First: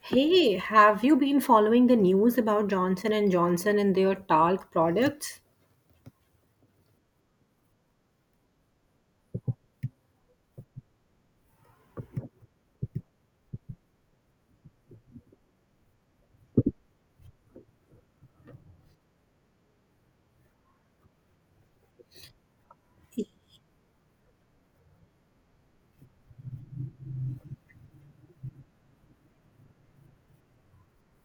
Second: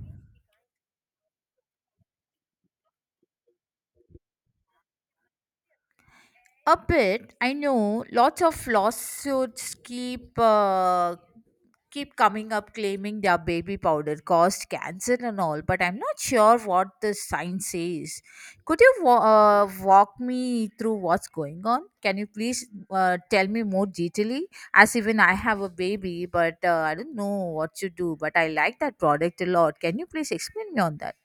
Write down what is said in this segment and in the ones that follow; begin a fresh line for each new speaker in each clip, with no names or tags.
Hey, have you been following the news about Johnson and Johnson and their talc products?
A bit. I know lots of lawsuits keep coming up claiming their baby powder caused cancer and all, but I'm not sure what the science says. Could you wa- Walk me through what's going on? Can you please tell me more detailedly? As even I have a baby, but I don't know what to do. But I like that product a lot. Can you please explain me on that?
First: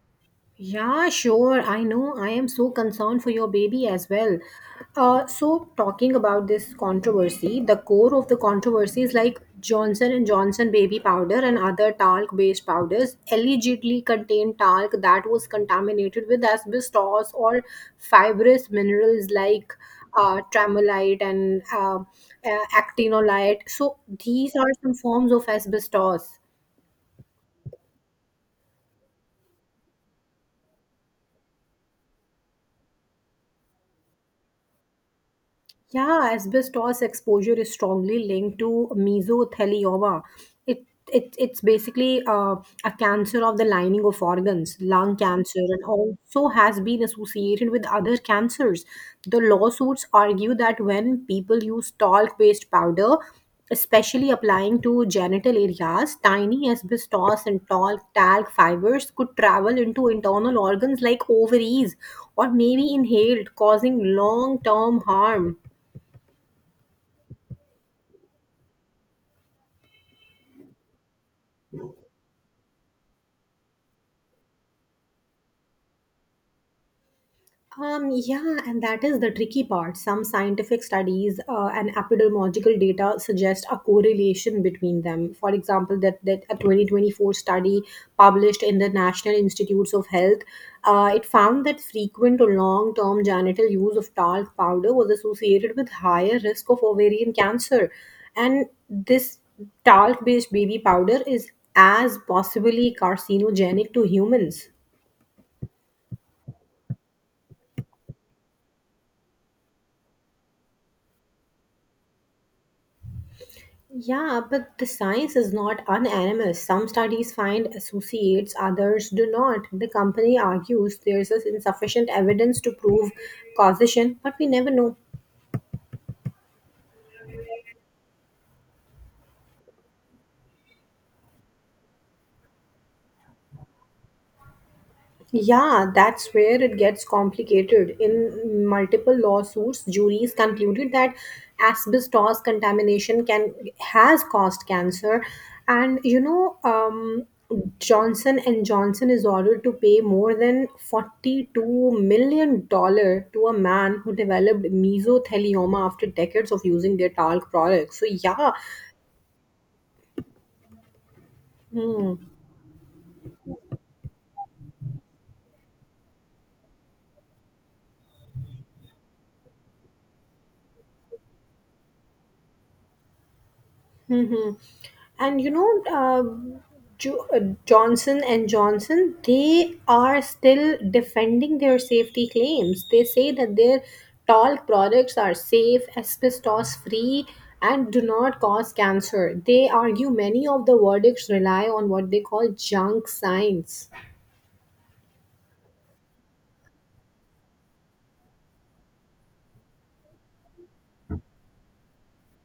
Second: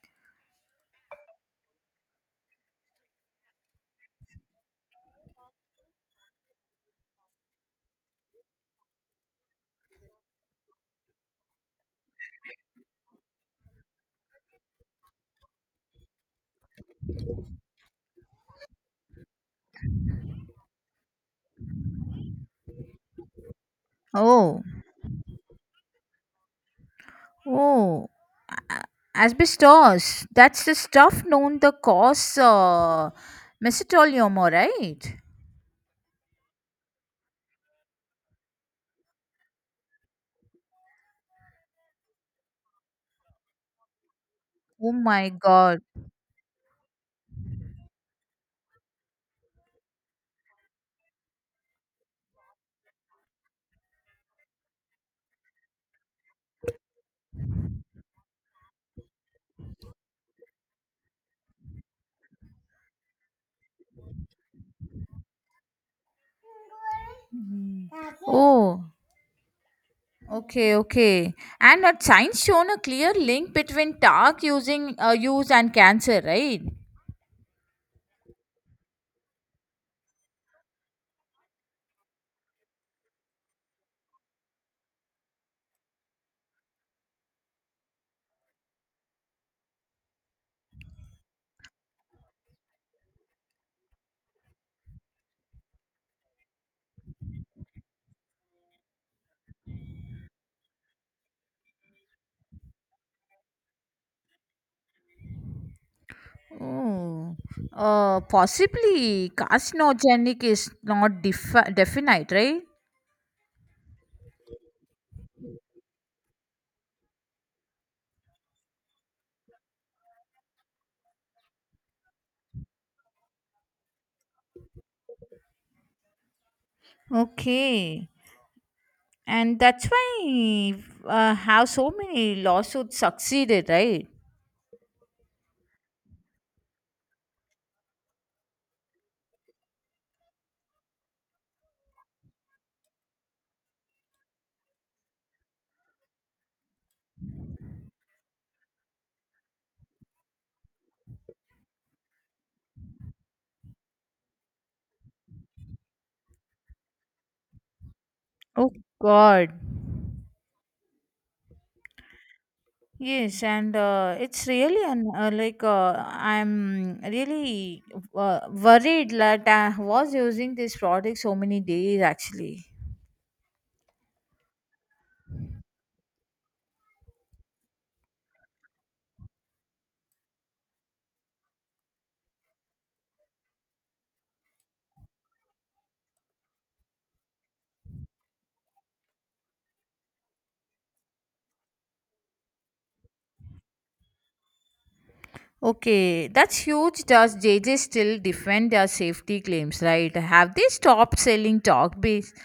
Yeah, sure. I know. I am so concerned for your baby as well. So talking about this controversy, the core of the controversy is like Johnson and Johnson baby powder and other talc-based powders allegedly contain talc that was contaminated with asbestos or fibrous minerals like tremolite and actinolite. So these
Oh.
are some forms of asbestos.
Oh, a- asbestos. That's the stuff known the cause mesothelioma, right?
Yeah, asbestos exposure is strongly linked to mesothelioma. It, it's basically a cancer of the lining of organs,
Oh
lung
my
cancer,
God.
and also has been associated with other cancers. The lawsuits argue that when people use talc-based powder, especially applying to genital areas, tiny asbestos and talc fibers could travel into internal organs like ovaries or maybe inhaled, causing long-term harm.
Mhm. Oh, okay, okay. And had science shown a clear link between talc using use and cancer, right?
Yeah, and that is the tricky part. Some scientific studies and epidemiological data suggest a correlation between them. For example, that a 2024 study published in the National Institutes of Health, it found that frequent or long-term genital use of talc powder was associated with higher risk of ovarian cancer. And this talc-based baby powder is as possibly carcinogenic to humans.
Oh, possibly carcinogenic is not definite, right?
Yeah, but the science is not unanimous. Some studies find associates, others do not. The company argues there is insufficient evidence to prove causation, but we never know.
Okay. And that's why how so many lawsuits succeeded, right?
Yeah, that's where it gets complicated. In multiple lawsuits, juries concluded that asbestos contamination can has caused cancer, and Johnson and Johnson is ordered to pay more than 42 million dollar to a man who developed mesothelioma after decades of using their talc products. So yeah,
Oh God.
mm-hmm.
Yes, and it's really an, like I'm really worried that I was using this product so many days actually.
and you know Jo- uh, johnson and johnson they are still defending their safety claims. They say that their talc products are safe, asbestos free, and do not cause cancer. They argue many of the verdicts rely on what they call junk science.
Okay, that's huge. Does J J still defend their safety claims, right? Have they stopped selling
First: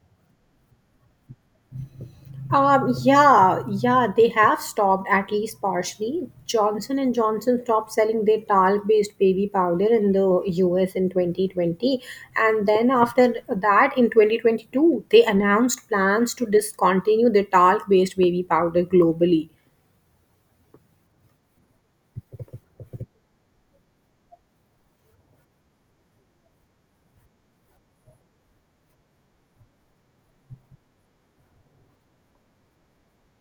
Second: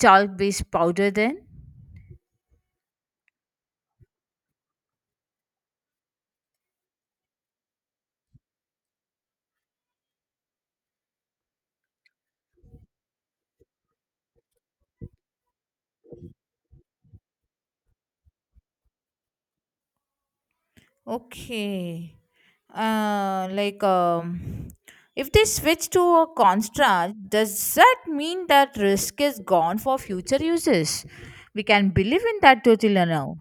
chalk based powder then?
Yeah, they have stopped at least partially. Johnson and Johnson stopped selling their talc-based baby powder in the US in 2020, and then after that, in 2022, they announced plans to discontinue the talc-based baby powder globally.
Okay. Uh, like, um, if they switch to a construct, does that mean that risk is gone for future uses? We can believe in that totally now.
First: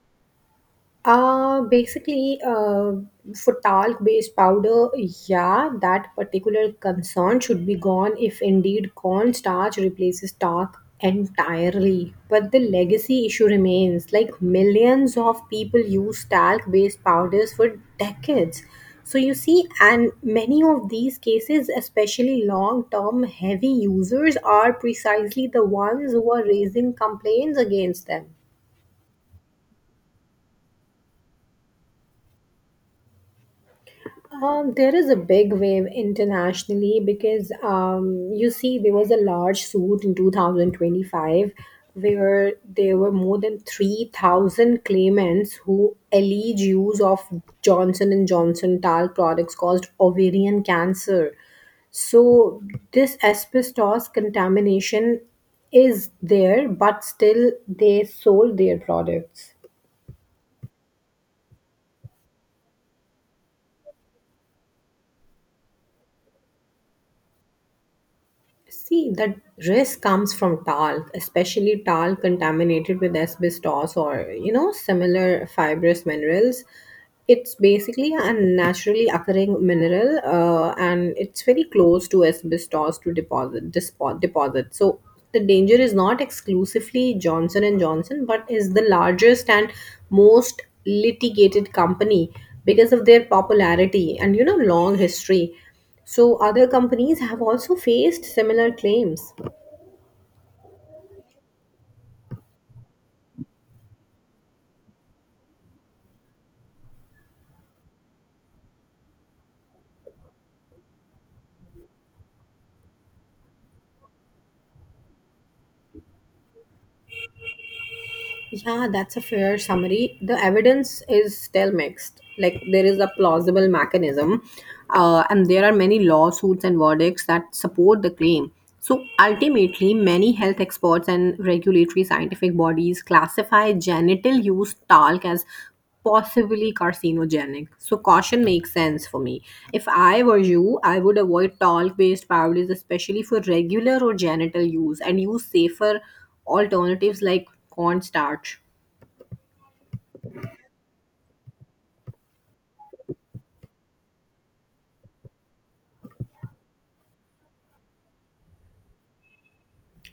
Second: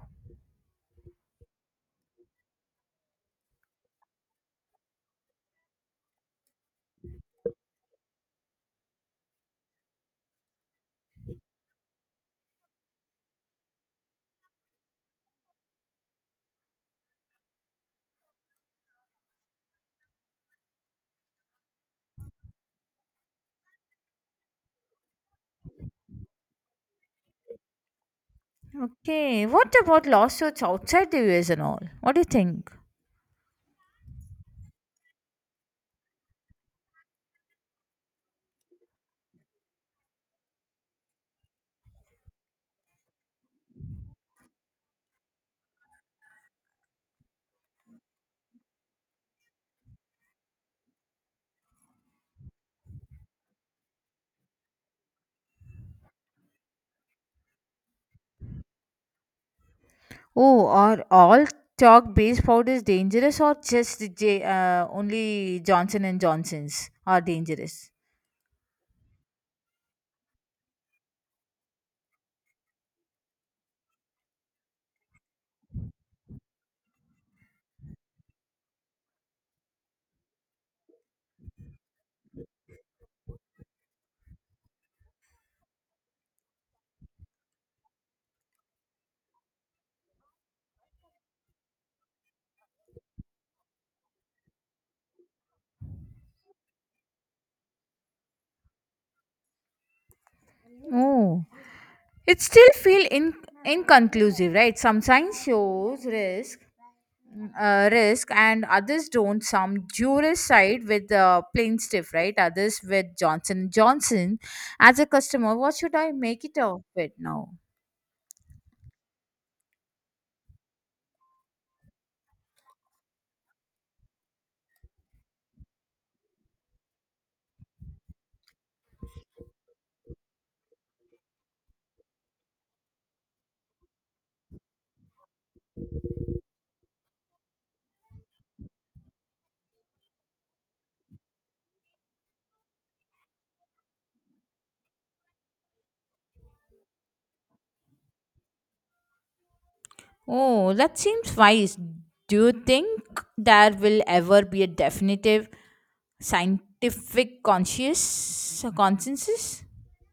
Basically, for talc-based powder, yeah, that particular concern should be gone if indeed cornstarch replaces talc entirely. But the legacy issue remains. Like millions of people use talc-based powders for decades. So you see, and many of these cases, especially long-term heavy users, are precisely the ones who are raising complaints against them.
Okay. What about lawsuits outside the US and all? What do you think?
There is a big wave internationally because you see, there was a large suit in 2025 where there were more than 3,000 claimants who alleged use of Johnson and Johnson talc products caused ovarian cancer. So this asbestos contamination is there, but still they sold their products.
Oh, are all chalk based powders dangerous or just only Johnson and Johnson's are dangerous?
See, that risk comes from talc, especially talc contaminated with asbestos or, you know, similar fibrous minerals. It's basically a naturally occurring mineral and it's very close to asbestos to deposit, deposit. So the danger is not exclusively Johnson and Johnson, but is the largest and most litigated company because of their popularity and, you know, long history. So other companies have also faced similar claims.
Oh. It still feel in, Inconclusive, right? Some science shows risk, and others don't. Some jurists side with plaintiff, right? Others with Johnson Johnson. As a customer, what should I make it of it now?
Yeah, that's a fair summary. The evidence is still mixed. Like there is a plausible mechanism, and there are many lawsuits and verdicts that support the claim. So ultimately, many health experts and regulatory scientific bodies classify genital use talc as possibly carcinogenic. So caution makes sense for me. If I were you, I would avoid talc-based powders, especially for regular or genital use, and use safer alternatives like cornstarch.
Oh, that seems wise. Do you think there will ever be a definitive scientific conscious consensus?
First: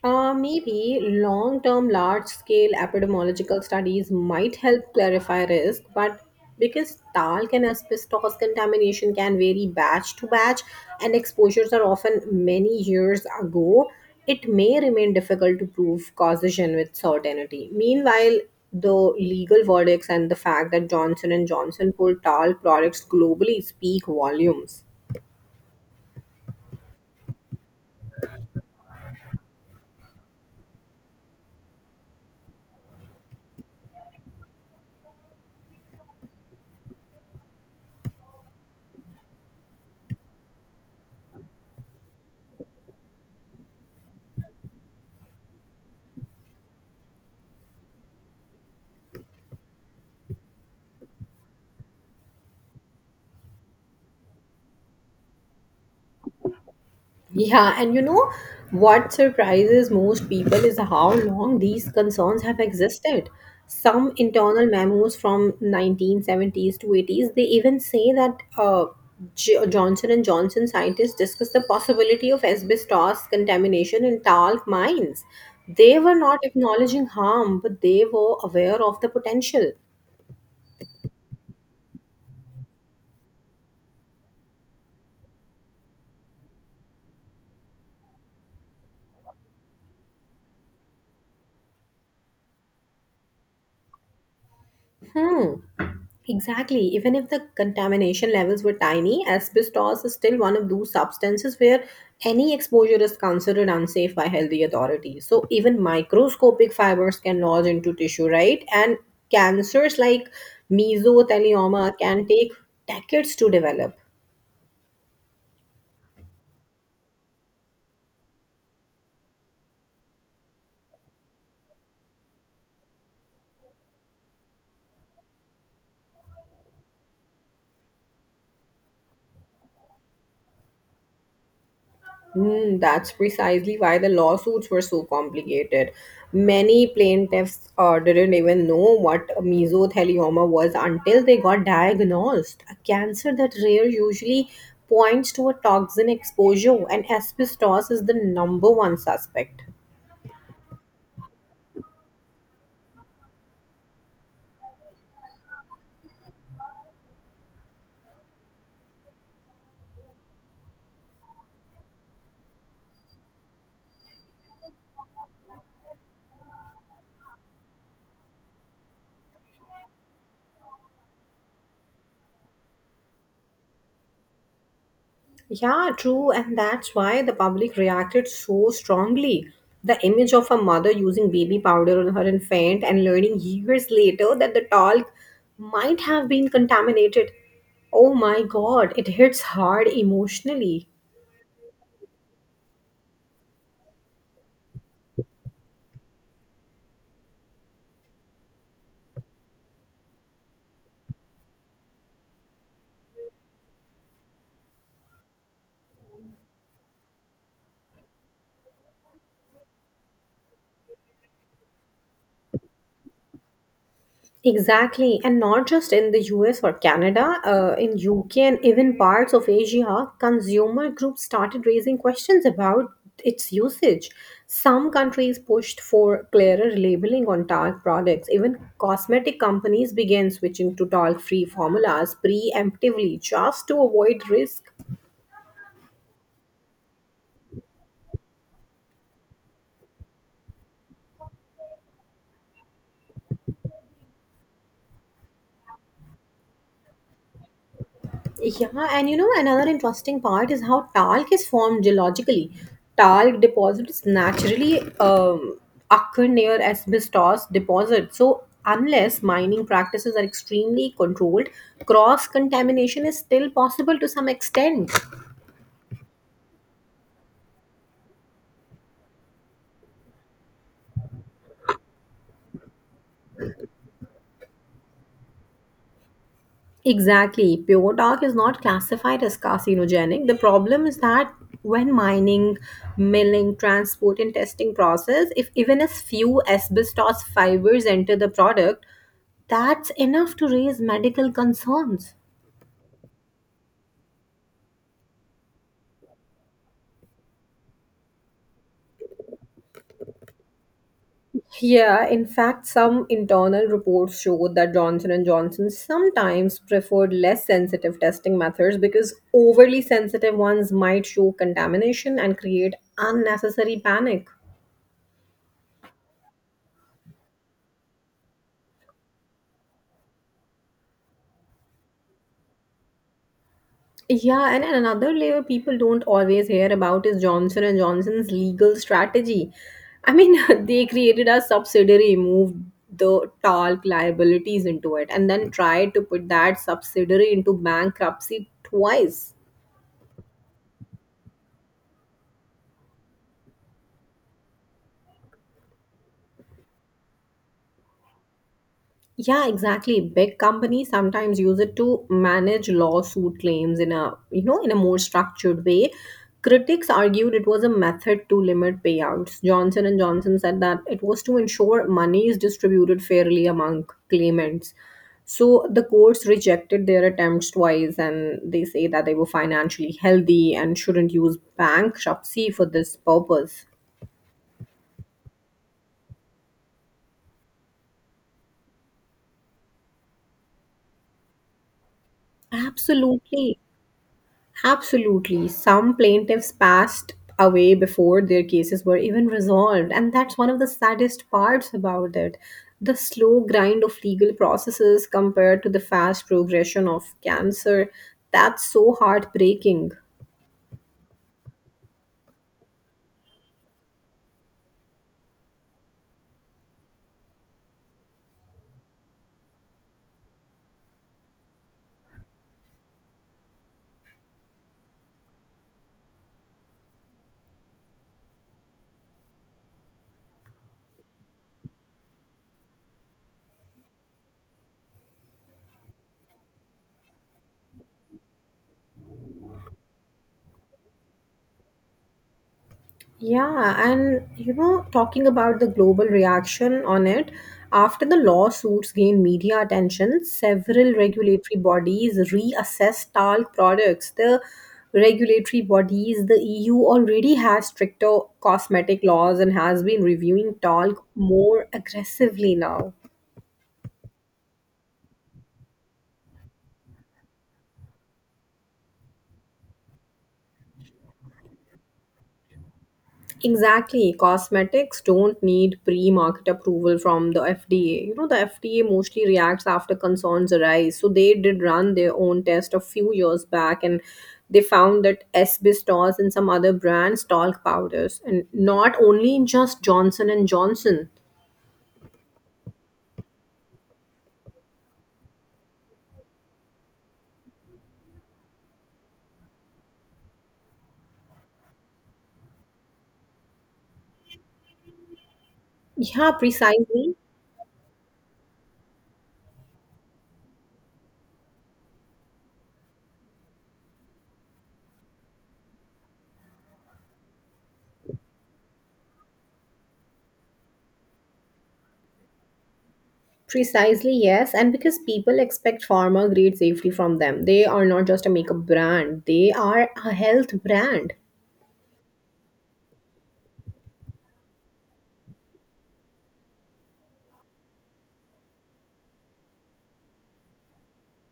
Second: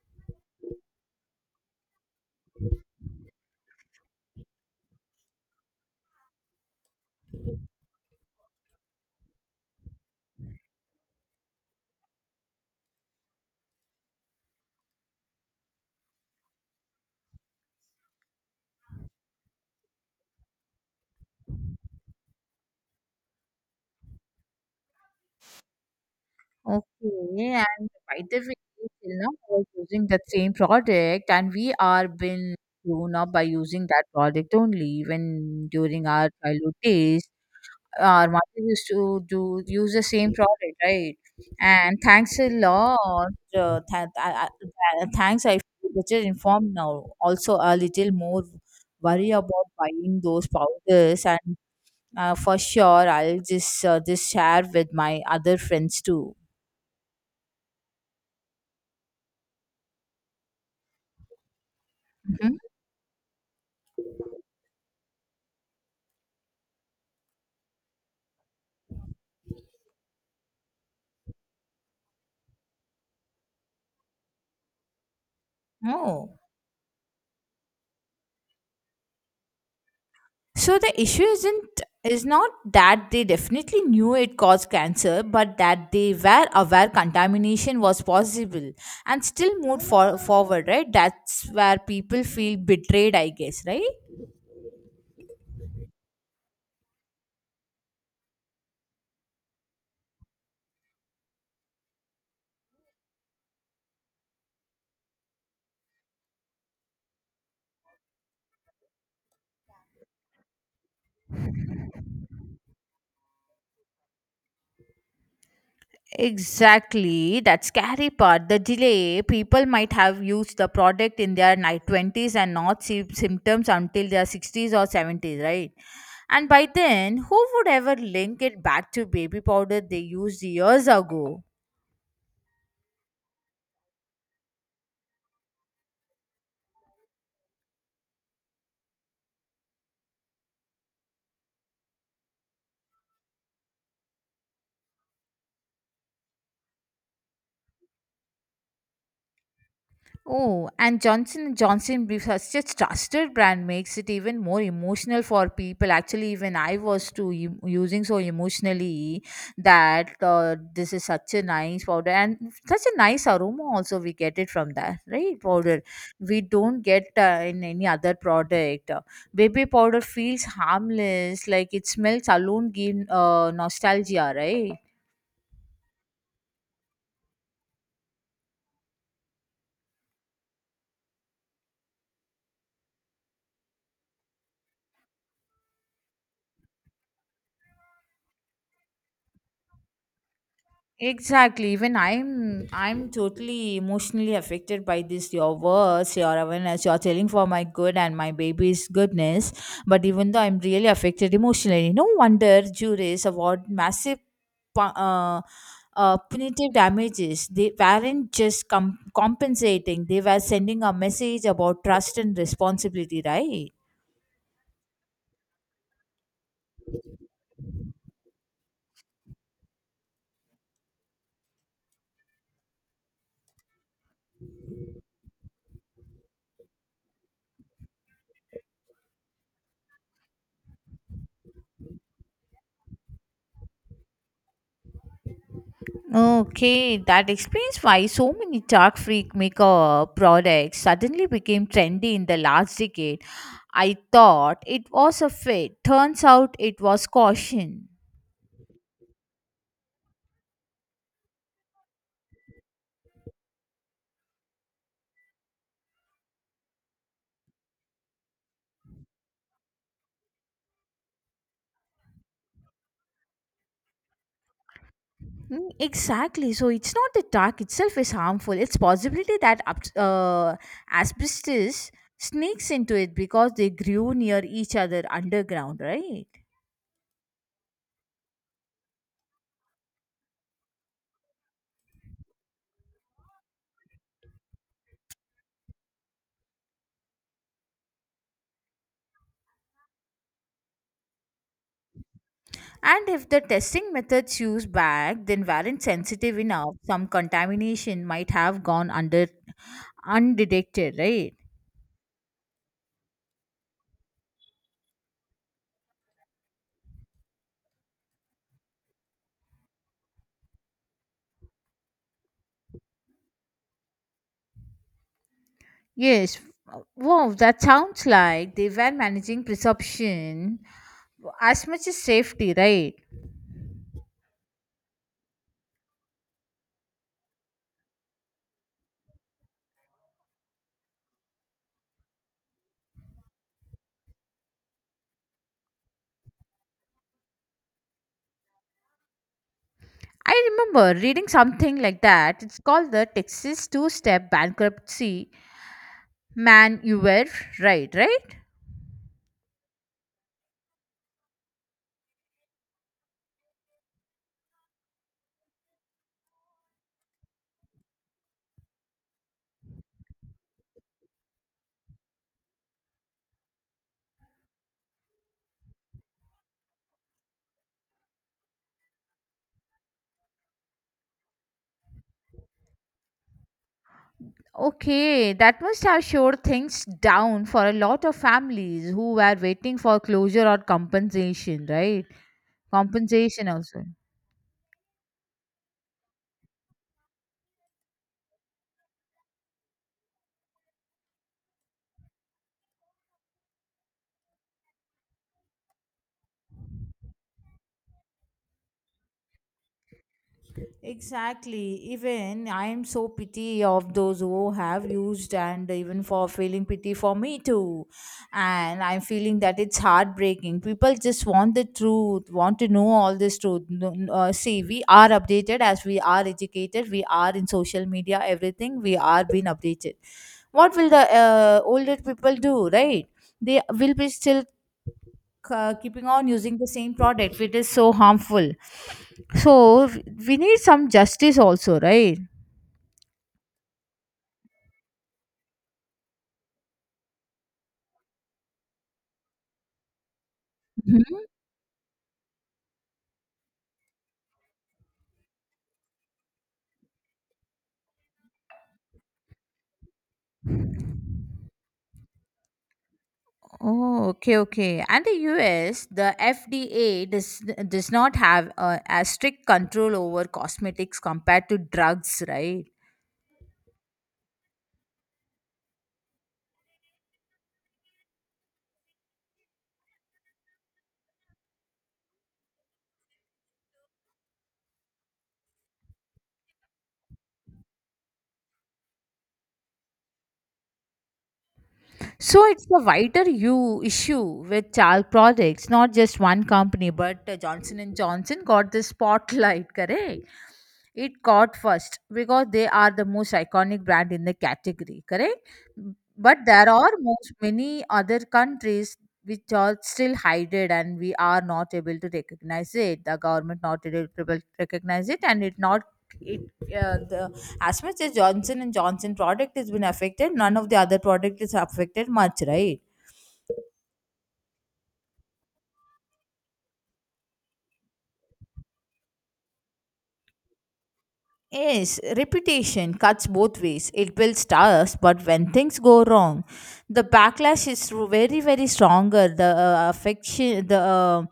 Maybe long term, large scale epidemiological studies might help clarify risk, but because talc and asbestos contamination can vary batch to batch and exposures are often many years ago, it may remain difficult to prove causation with certainty. Meanwhile, the legal verdicts and the fact that Johnson and Johnson pulled talc products globally speak volumes.
Okay, and by the way, till now I was using that same product, and we are been grown up by using that product only. Even during our childhood days, our mother used to do use the same product, right? And thanks a lot. Thanks, I feel better informed now. Also, a little more worry about buying those powders, and for sure, I'll just share with my other friends too.
Yeah, and you know what surprises most people is how long these concerns
Mhm.
have existed. Some internal memos from 1970s to 80s, they even say that Johnson and Johnson scientists discussed the possibility of asbestos contamination in talc mines. They were not
Oh.
acknowledging harm, but they were aware of the potential.
So the issue isn't is not that they definitely knew it caused cancer, but that they were aware contamination was possible and still forward, right? That's where people feel betrayed, I guess, right?
Hmm. Exactly. Even if the contamination levels were tiny, asbestos is still one of those substances where any exposure is considered unsafe by healthy authorities. So even microscopic fibers can lodge into tissue, right? And cancers like mesothelioma can take decades to develop.
Exactly, that scary part. The delay, people might have used the product in their night 20s and not see symptoms until their 60s or 70s, right? And by then, who would ever link it back to baby powder they used years ago?
Hmm, that's precisely why the lawsuits were so complicated. Many plaintiffs didn't even know what mesothelioma was until they got diagnosed. A cancer that rare usually points to a toxin exposure, and asbestos is the number one suspect.
Oh, and johnson Johnson Brief, such a trusted brand, makes it even more emotional for people. Actually, even I was using so emotionally that this is such a nice powder and such a nice aroma. Also, we get it from that right powder. We don't get in any other product. Baby powder feels harmless, like it smells alone, give nostalgia, right?
Yeah, true, and that's why the public reacted so strongly. The image of a mother using baby powder on her infant and learning years later that the talc might have been contaminated. Oh my god, it hits hard emotionally.
Exactly. Even I'm totally emotionally affected by this, your words, your awareness, you're telling for my good and my baby's goodness. But even though I'm really affected emotionally, no wonder juries award massive pu- uh, punitive damages. They weren't just compensating; they were sending a message about trust and responsibility, right?
Exactly, and not just in the US or Canada, in UK and even parts of Asia, consumer groups started raising questions about its usage. Some countries pushed for clearer labeling on talc products. Even cosmetic companies began switching to talc free formulas preemptively just to avoid risk.
Okay, that explains why so many dark freak maker products suddenly became trendy in the last decade. I thought it was a fit. Turns out it was caution.
Yeah, and you know, another interesting part is how talc is formed geologically. Talc deposits naturally occur near asbestos deposits. So, unless mining practices are extremely controlled, cross contamination is still possible to some extent.
Mm, exactly. So it's not the dark itself is harmful. It's possibility that asbestos sneaks into it because they grew near each other underground, right?
Exactly. Pure talc is not classified as carcinogenic. The problem is that when mining, milling, transport, and testing process, if even as few asbestos fibers enter the product, that's enough to raise medical concerns.
And if the testing methods used back then weren't sensitive enough, some contamination might have gone under undetected, right?
Yeah, in fact, some internal reports showed that Johnson and Johnson sometimes preferred less sensitive testing methods because overly sensitive ones might show contamination and create unnecessary panic.
Yes. Wow, that sounds like they were managing perception as much as safety, right?
Yeah, and another layer people don't always hear about is Johnson and Johnson's legal strategy. I mean, they created a subsidiary, moved the talc liabilities into it, and then tried to put that subsidiary into bankruptcy twice.
I remember reading something like that. It's called the Texas Two Step Bankruptcy. Man, you were right, right?
Yeah, exactly. Big companies sometimes use it to manage lawsuit claims in a, you know, in a more structured way. Critics argued it was a method to limit payouts. Johnson and Johnson said that it was to ensure money is distributed fairly among claimants. So the courts rejected their attempts twice and they say that they were financially healthy and shouldn't use bankruptcy for this purpose.
Okay, that must have showed things down for a lot of families who were waiting for closure or compensation, right? Compensation
Absolutely.
also.
Absolutely. Some plaintiffs passed away before their cases were even resolved, and that's one of the saddest parts about it. The slow grind of legal processes compared to the fast progression of cancer. That's so heartbreaking.
Exactly. Even I am so pity of those who have used and even for feeling pity for me too. And I'm feeling that it's heartbreaking. People just want the truth, want to know all this truth. See, we are updated as we are educated. We are in social media, everything. We are being updated. What will the older people do, right? They will be still keeping on using the same product which is so harmful, so we need some justice also, right?
Yeah, and you know, talking about the global reaction on it, after the lawsuits gained media attention, several
Mhm.
regulatory bodies reassessed talc products. The regulatory bodies, the EU already has stricter cosmetic laws and has been reviewing talc more aggressively now.
Oh, okay, okay. And the US, the FDA does not have as strict control over cosmetics compared to drugs, right?
Exactly. Cosmetics don't need pre market approval from the FDA. You know, the FDA mostly reacts after concerns arise. So they did run their own test a few years back and they found that asbestos and some other brands talc powders and not only in just Johnson and Johnson.
So it's a wider you issue with child products, not just one company, but Johnson and Johnson got the spotlight, correct? It got first because they are the most iconic brand in the category, correct?
Yeah,
But there are
precisely.
most many other countries which are still hidden and we are not able to recognize it. The government not able to recognize it, and it not it the as much as johnson and johnson product has been affected, none of the other product is affected much, right?
Precisely, yes. And because people expect pharma grade safety from them, they are not just a makeup brand, they are a health brand.
Yes, reputation cuts both ways. It builds stars, but when things go wrong, the backlash is very, very stronger. The affection, the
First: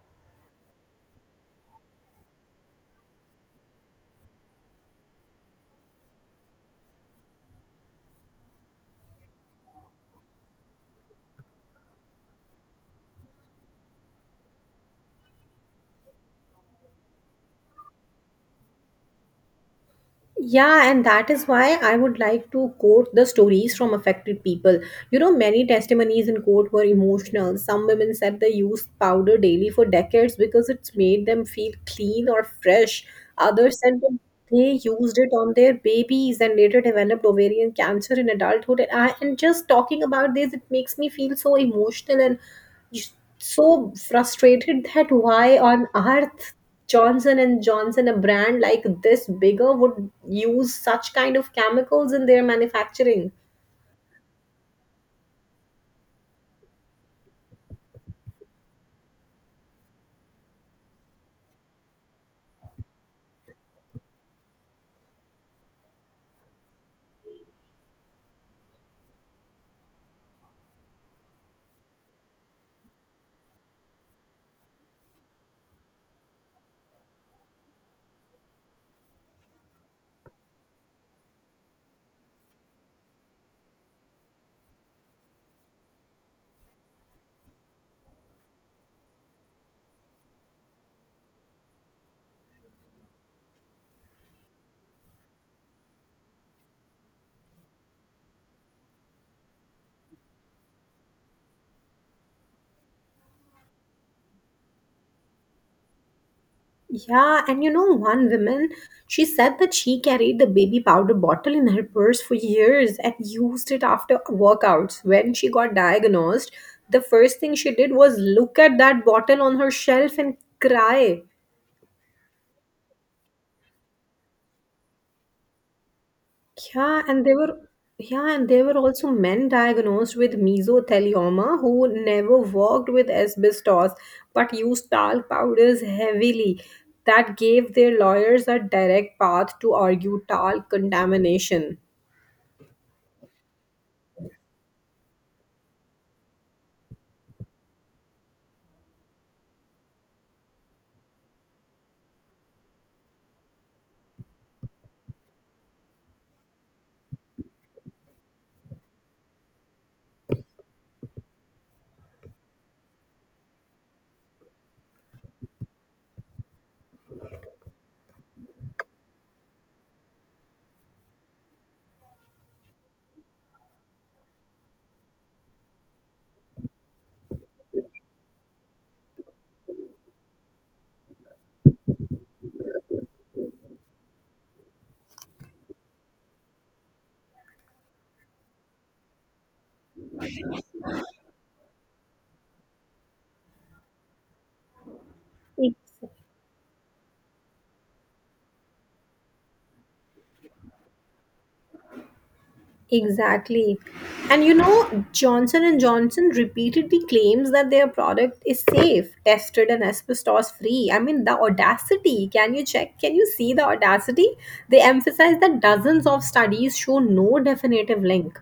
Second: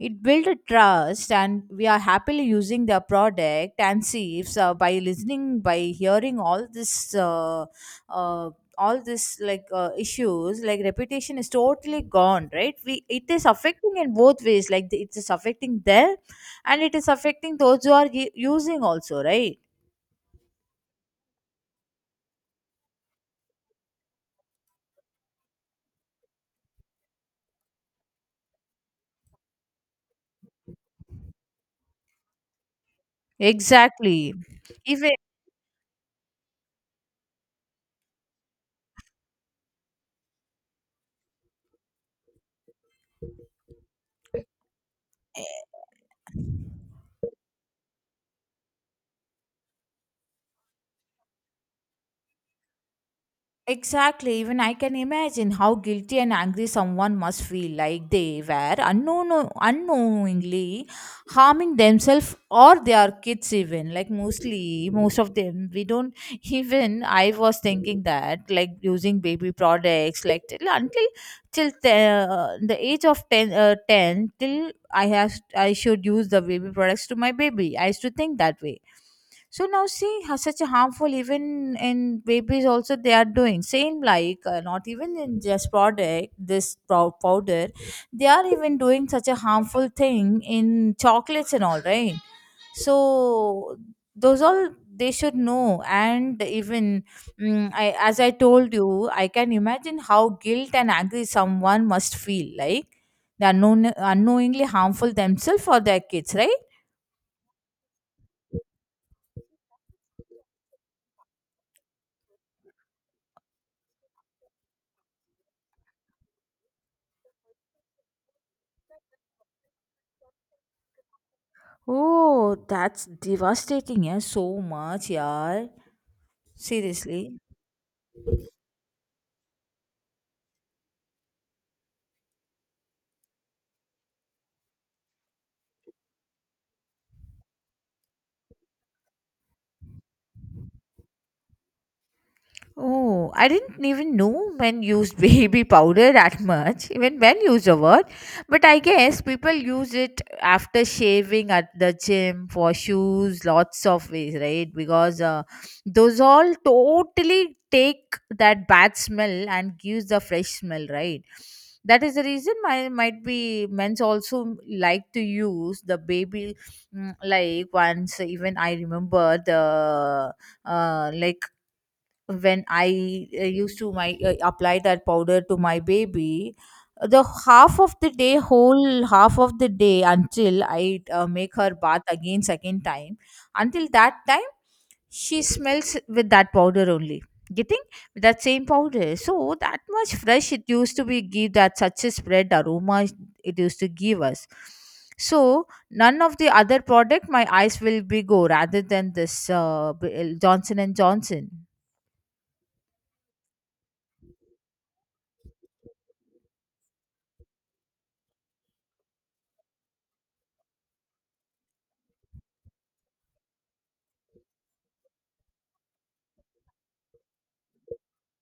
it builds a trust, and we are happily using their product and see if by listening, by hearing all uh, all this like issues, like reputation is totally gone, right? We it is affecting in both ways. Like it is affecting them, and it is affecting those who are using also, right?
Yeah, and that is why I would like to quote the stories from affected people. You know, many testimonies in court were emotional. Some women said they used powder daily for decades because it's made them feel clean or fresh. Others said that
Exactly.
they
Even
used it on their babies and later developed ovarian cancer in adulthood. And just talking about this, it makes me feel so emotional and so frustrated that why on earth Johnson and Johnson, a brand like this bigger, would use such kind of chemicals in their manufacturing.
exactly, even I can imagine how guilty and angry someone must feel like they were unknowingly harming themselves or their kids, even. Like, mostly, most of them, we don't even. I was thinking that, like, using baby products, like, until the age of 10, 10 till I should use the baby products to my baby. I used to think that way, so now see how such a harmful even in babies also they are doing same like not even in just product this powder, they are even doing such a harmful thing in chocolates and all, right? So those all they should know, and even I, as I told you, I can imagine how guilt and angry someone must feel like they are unknowingly harmful themselves or their kids, right?
Yeah, and you know, one woman, she said that she carried the baby powder bottle in her purse for years and used it after workouts. When she got diagnosed, the first thing she did was look at that bottle on her shelf and cry.
Oh, that's devastating, yeah. So much, yeah.
Yeah, and they
Seriously.
were yeah, and there were also men diagnosed with mesothelioma who never worked with asbestos but used talc powders heavily. That gave their lawyers a direct path to argue talc contamination.
Oh, I didn't even know men used baby powder that much. Even men use the word. But I guess people use it after shaving at the gym for shoes, lots of ways, right? Because those all totally take that bad smell and gives the fresh smell, right? That is the reason my might be men's also like to use the baby like once even I remember the like when I used to my apply that powder to my baby, the half of the day, whole half of the day until I make her bath again second time, until that time she smells with that powder only. Getting with that same powder, so that much fresh it used to be give that such a spread aroma it used to give us. So none of the other product my eyes will be go rather than this Johnson and Johnson.
Exactly. And you know, Johnson and Johnson repeatedly claims that their product is safe, tested and asbestos free. I mean, the audacity. Can you check? Can you see the audacity? They emphasize that dozens of studies show no definitive link.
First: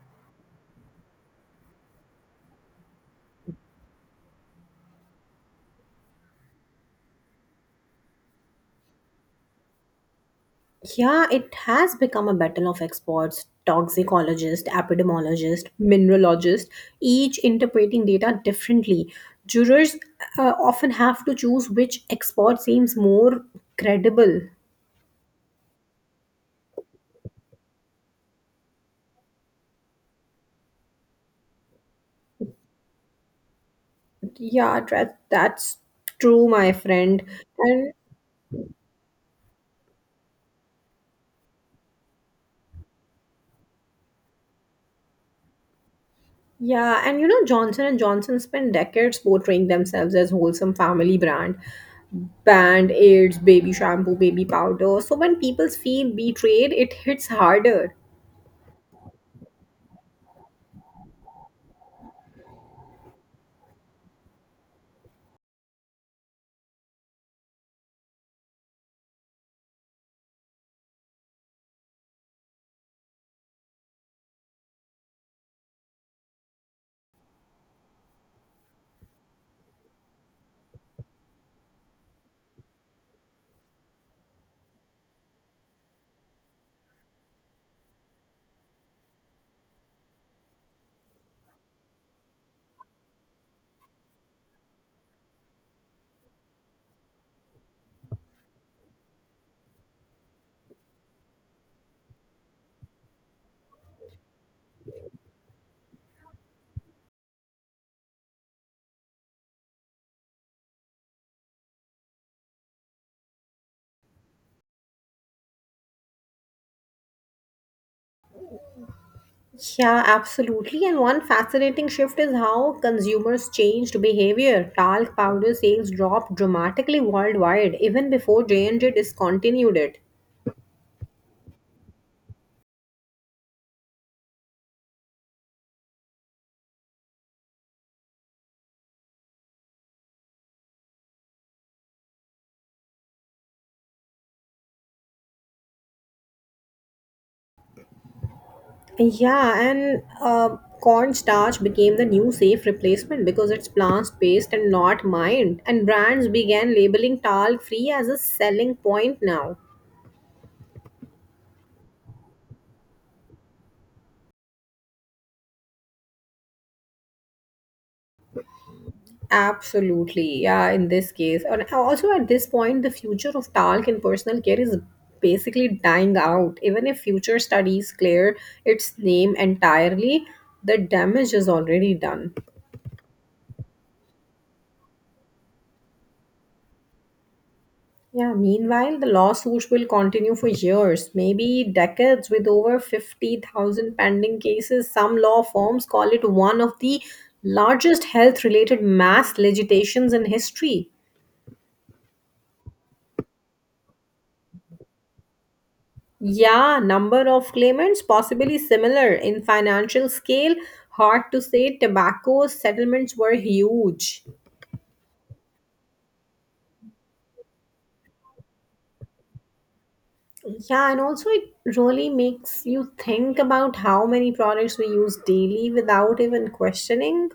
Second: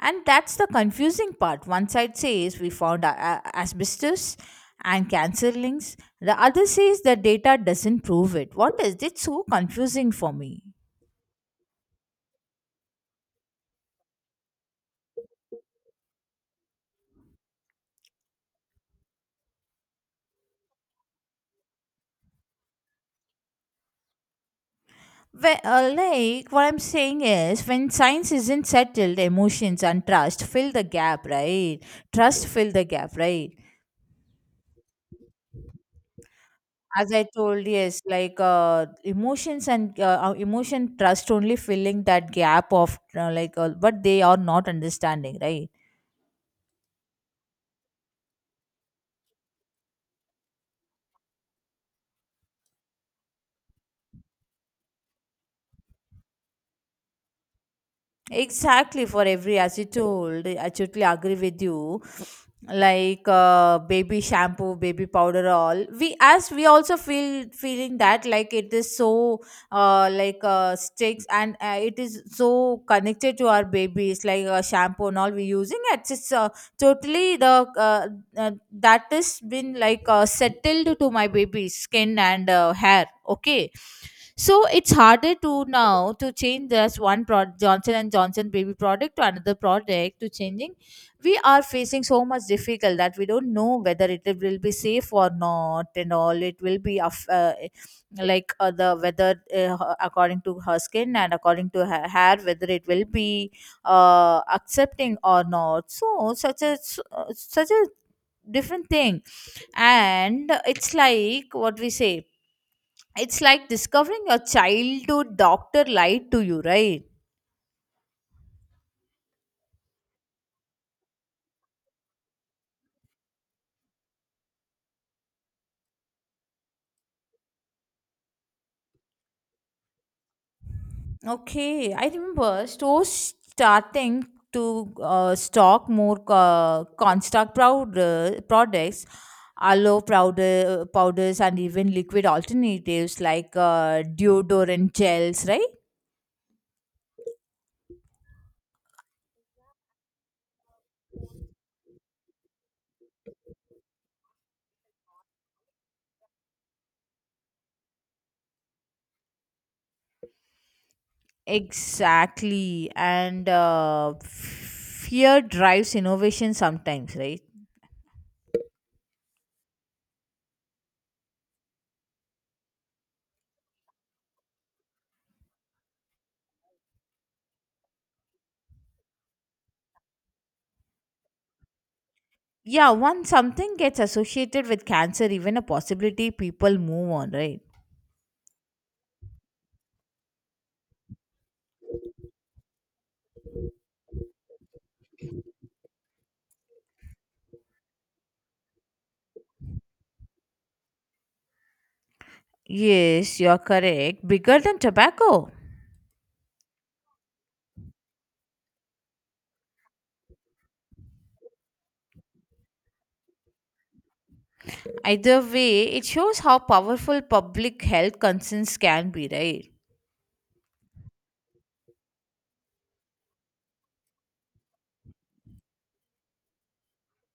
And that's the confusing part. One side says we found asbestos and cancer links, the other says the data doesn't prove it. What is it? So confusing for me.
Yeah, it has become a battle of experts, toxicologists, epidemiologists, mineralogists, each interpreting data differently. Jurors often have to choose which expert seems more credible.
Like, what I'm saying is, when science isn't settled, emotions and trust fill the gap, right? Trust fill the gap, right?
Yeah, that's true, my
As
friend.
I told,
And
yes, like emotions and emotion trust only filling that gap of but they are not understanding, right?
yeah, and you know, Johnson and Johnson spent decades portraying themselves as wholesome family brand. Band aids, baby shampoo, baby powder. So when people feel betrayed, it hits harder.
Exactly for every as you told, I totally agree with you. Like baby shampoo, baby powder, all we as we also feel feeling that like it is so sticks, and it is so connected to our babies like shampoo and all we using it's just, totally the that has been like settled to my baby's skin and hair. Okay, so it's harder to now to change this one product, Johnson and Johnson baby product, to another product to changing. We are facing so much difficult that we don't know whether it will be safe or not, and all it will be of the whether according to her skin and according to her hair whether it will be accepting or not. So such a such a different thing. And it's like what we say, it's like discovering your childhood doctor lied to you, right?
Yeah, absolutely. And one fascinating shift is how consumers changed behavior. Talc powder sales dropped dramatically worldwide, even before J&J discontinued it.
Okay, I remember stores starting to stock more construct powder products, aloe powder powders, and even liquid alternatives like deodorant gels, right?
Yeah, and cornstarch became the new safe replacement because it's plant-based and not mined, and brands began labeling talc-free as a selling point now.
Exactly, and fear drives innovation sometimes, right?
Absolutely, yeah, in this case. And also at this point, the future of talc in personal care is basically dying out. Even if future studies clear its name entirely, the damage is already done.
Yeah, once something gets associated with cancer, even a possibility, people move on, right?
Yeah, meanwhile, the lawsuits will continue for years, maybe decades, with over 50,000 pending cases. Some law firms call it one of the largest health related mass litigations in history.
Yes, you're correct, bigger than tobacco.
Yeah, number of claimants possibly similar in financial scale. Hard to say, tobacco settlements were huge.
Either way, it shows how powerful public health concerns can be, right?
Yeah, and also it really makes you think about how many products we use daily without even questioning.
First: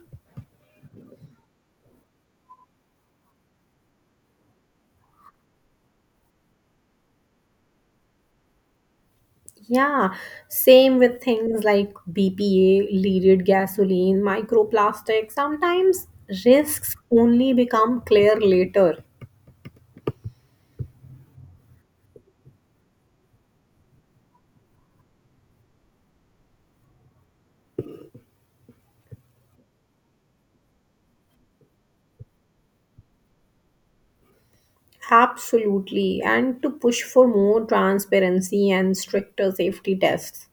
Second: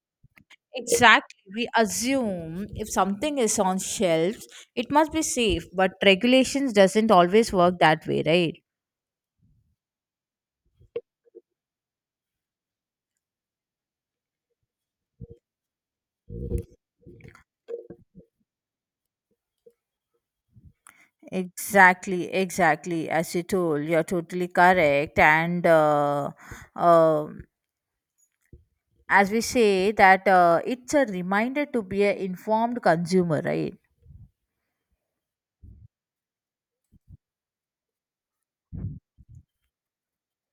Exactly, we assume if something is on shelves it must be safe, but regulations doesn't always work that way, right?
Yeah, same with things like BPA, leaded gasoline, microplastics. Sometimes risks only become clear later.
Exactly, exactly. As you told, you're totally correct. And uh, as we say that it's a reminder to be an informed consumer, right?
Absolutely. And to push for more transparency and stricter safety tests.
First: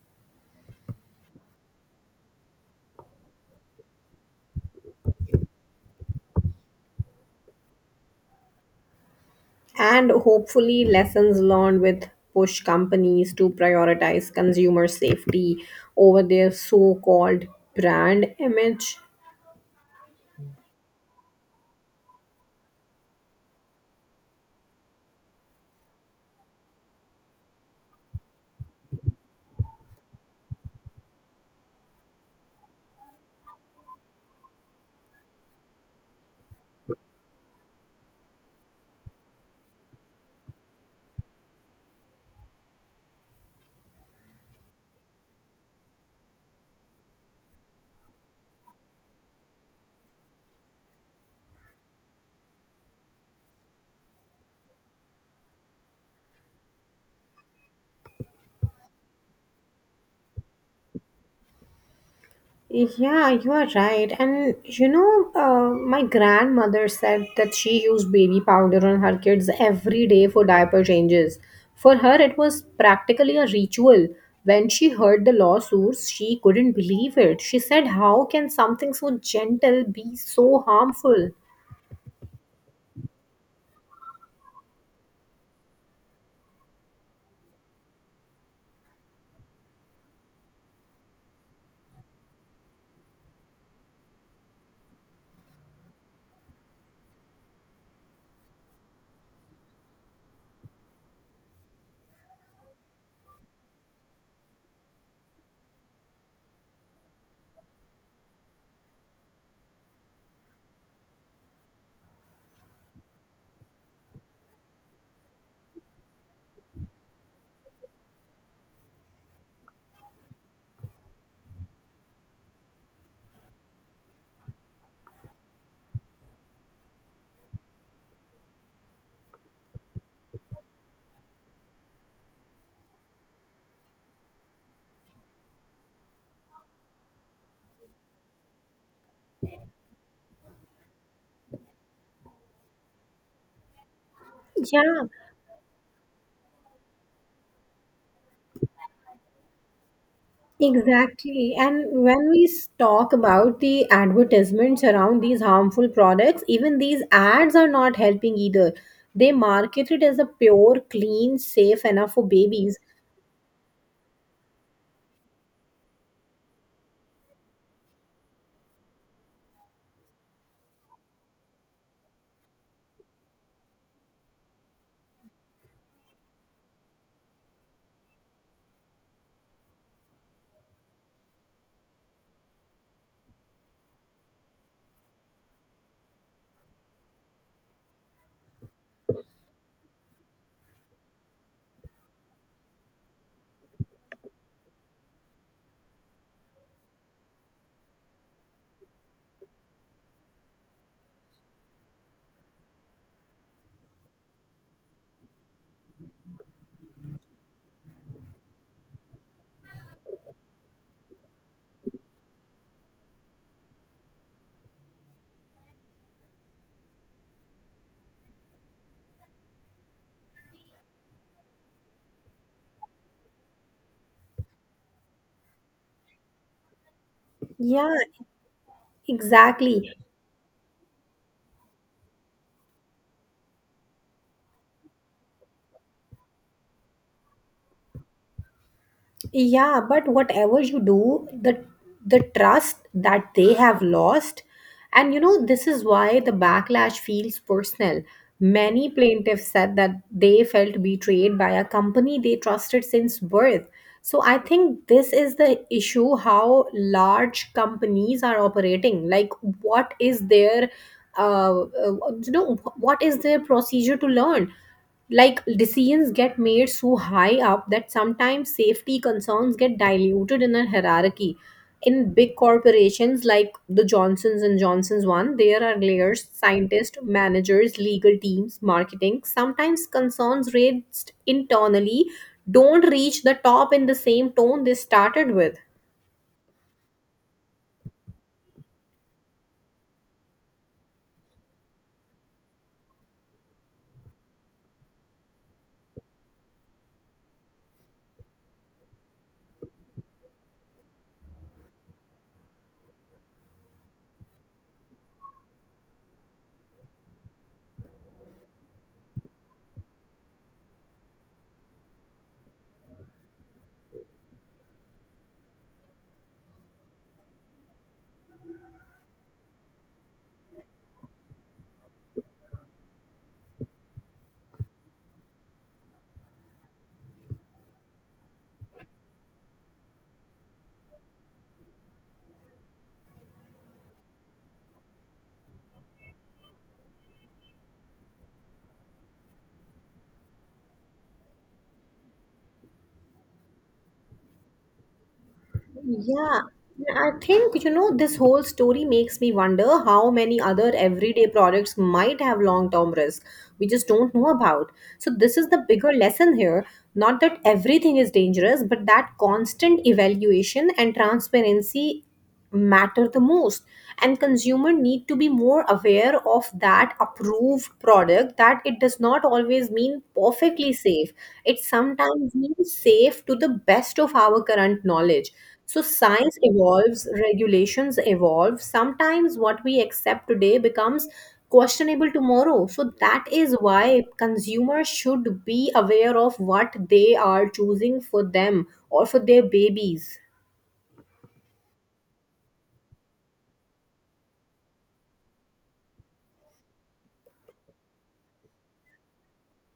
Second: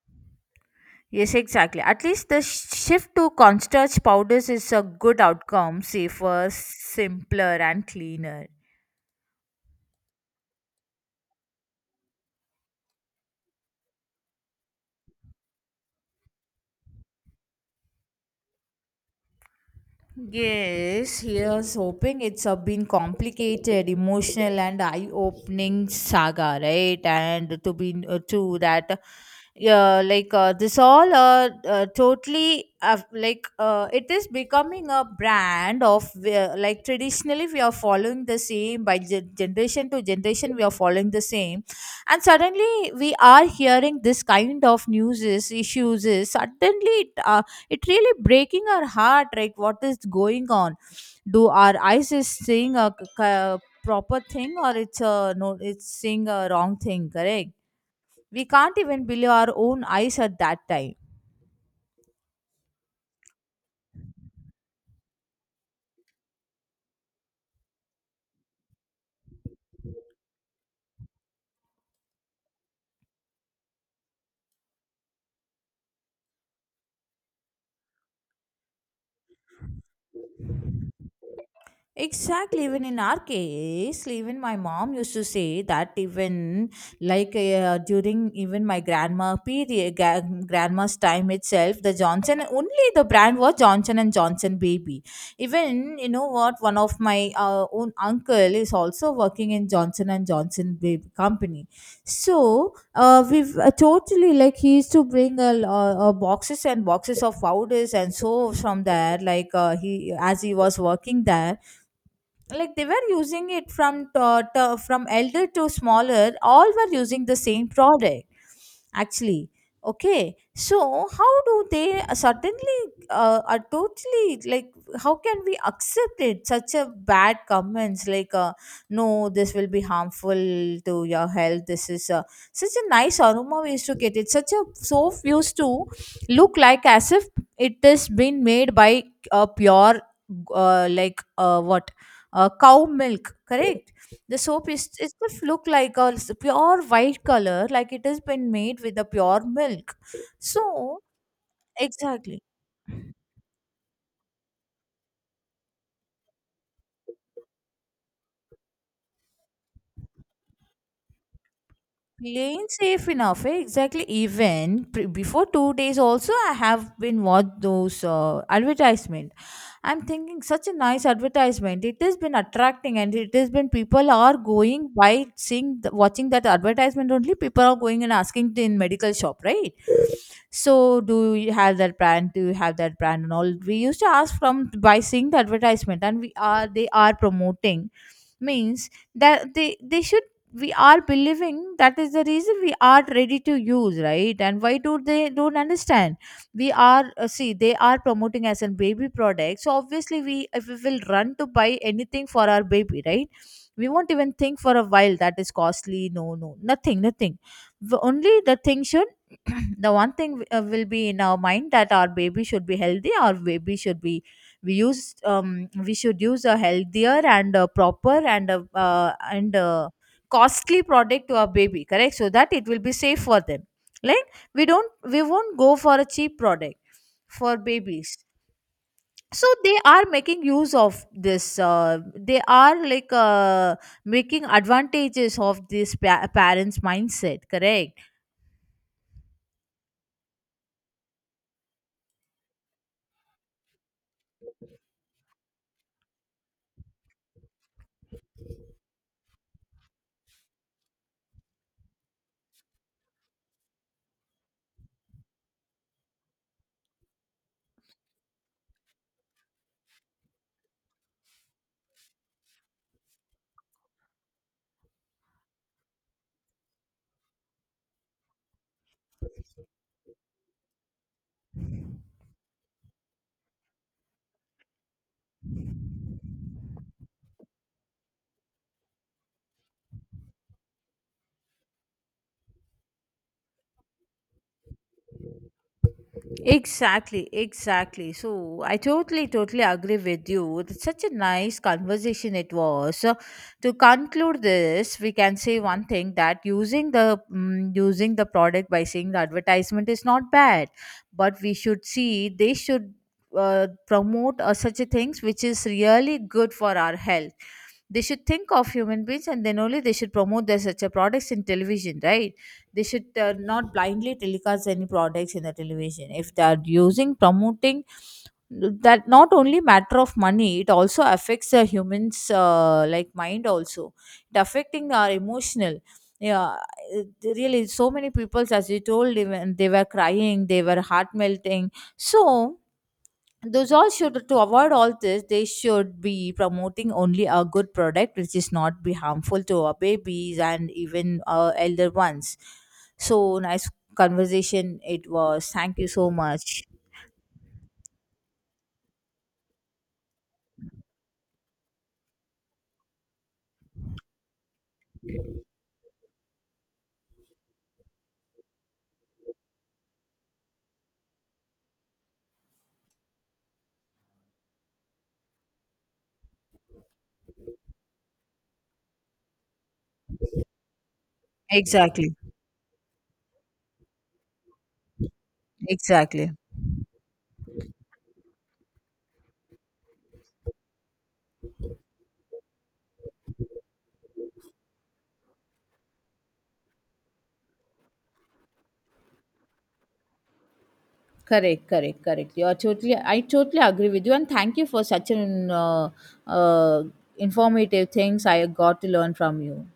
Yes, exactly, at least the shift to cornstarch powders is a good outcome, safer, simpler, and cleaner.
And hopefully, lessons learned with push companies to prioritize consumer safety over their so called brand image.
Yes, here's hoping it's a been complicated, emotional, and eye-opening saga, right? And to be true that, yeah, like this all totally like it is becoming a brand of like traditionally we are following the same, by generation to generation we are following the same, and suddenly we are hearing this kind of news issues. Is suddenly it it really breaking our heart, like what is going on? Do our eyes is seeing a proper thing, or it's a no, it's seeing a wrong thing, correct? We can't even believe our own eyes at that time.
Yeah, you are right. And my grandmother said that she used baby powder on her kids every day for diaper changes. For her, it was practically a ritual. When she heard the lawsuits, she couldn't believe it. She said, "How can something so gentle be so harmful?"
Exactly. Even in our case, even my mom used to say that even like during even my grandma period, grandma's time itself, the Johnson only the brand was Johnson and Johnson baby. Even you know what, one of my own uncle is also working in Johnson and Johnson baby company. So we've totally like he used to bring boxes and boxes of powders and soaps from there. Like he as he was working there, like they were using it from to, from elder to smaller, all were using the same product actually. Okay, so how do they suddenly are totally like, how can we accept it such a bad comments, like no, this will be harmful to your health? This is such a nice aroma we used to get it, such a soap used to look like as if it has been made by a pure like what cow milk, correct? The soap is
Yeah,
it just look like a pure white color, like it has been made with the pure milk. So
exactly. And when
exactly,
talk about the advertisements around these harmful products, even these ads are not helping either. They market it as a pure, clean, safe enough for
plain
babies.
safe enough. Eh, exactly. Even before 2 days, also I have been watched those advertisement. I'm thinking such a nice advertisement. It has been attracting, and it has been people are going by seeing, the, watching that advertisement only. People are going and asking in medical shop, right? So, do you have that brand? Do you have that brand and all? We used to ask from by seeing the advertisement, and we are they are promoting means that they should, we are believing, that is the reason we are ready to use, right? And why do they don't understand? We are see they are promoting as a baby product, so obviously we if we will run to buy anything for our baby, right? We won't even think for a while that is costly, no, no, nothing, nothing. The only the thing should the one thing will be in our mind that our baby should be healthy, our baby should be, we use, um we should use a healthier and a proper and a uh, and a costly product to our baby, correct? So that it will be safe for them. Like we don't, we won't go for a cheap product for
Yeah,
babies. So they
exactly.
are making use of this they are like making advantages of this parents mindset, correct?
Yeah, but whatever you do, the trust that they have lost, and this is why the backlash feels personal. Many plaintiffs said that they felt betrayed by a company they trusted since birth. So I think this is the issue how large companies are operating. Like, what is their uh, uh, what is their procedure to learn? Like decisions get made so high up that sometimes safety concerns get diluted in a hierarchy in big corporations like the Johnsons and Johnsons one. There are layers, scientists, managers, legal teams, marketing. Sometimes concerns raised internally don't reach the top in the same tone they started with.
Exactly, exactly. So I totally, totally agree with you. It's such a nice conversation it was. So to conclude this, we can say one thing that using the using the product by seeing the advertisement is not bad, but we should see they should promote such a things which is really good for our health. They should think of human beings, and then only they should promote their such a products in television, right? They should not blindly telecast any products in the television. If they are using promoting, that not only matter of money, it also affects the humans, like mind also, it affecting our emotional, yeah. It really, so many people as you told, even they were crying, they were heart melting. So those all should, to avoid all this, they should be promoting only a good product which is not be harmful to our babies and even our elder ones. So nice conversation it was, thank you so
Yeah,
much.
I think, you know, this whole story makes me wonder how many other everyday products might have long-term risk we just don't know about. So this is the bigger lesson here, not that everything is dangerous, but that constant evaluation and transparency matter the most, and consumer need to be more aware of that approved product that it does not always mean perfectly safe. It
Exactly.
sometimes means safe to the best of our current knowledge. So
Exactly.
science evolves, regulations evolve. Sometimes what we accept today becomes questionable tomorrow, so that is why consumers should be aware of what they are choosing for them or for their babies.
Correct, correct, correct, you are totally, I totally agree with you, and thank you for such an uh, informative things I got to learn from you.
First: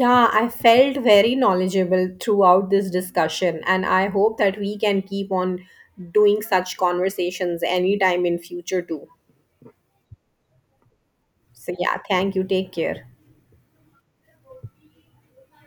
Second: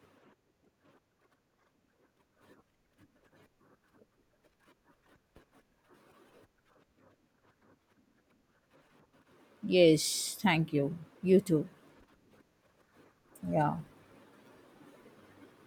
Yeah, I felt very knowledgeable throughout this discussion, and I hope that we can keep on doing such conversations anytime in future too.
Yes, thank you. You too.
So yeah, thank you. Take care.
Yeah.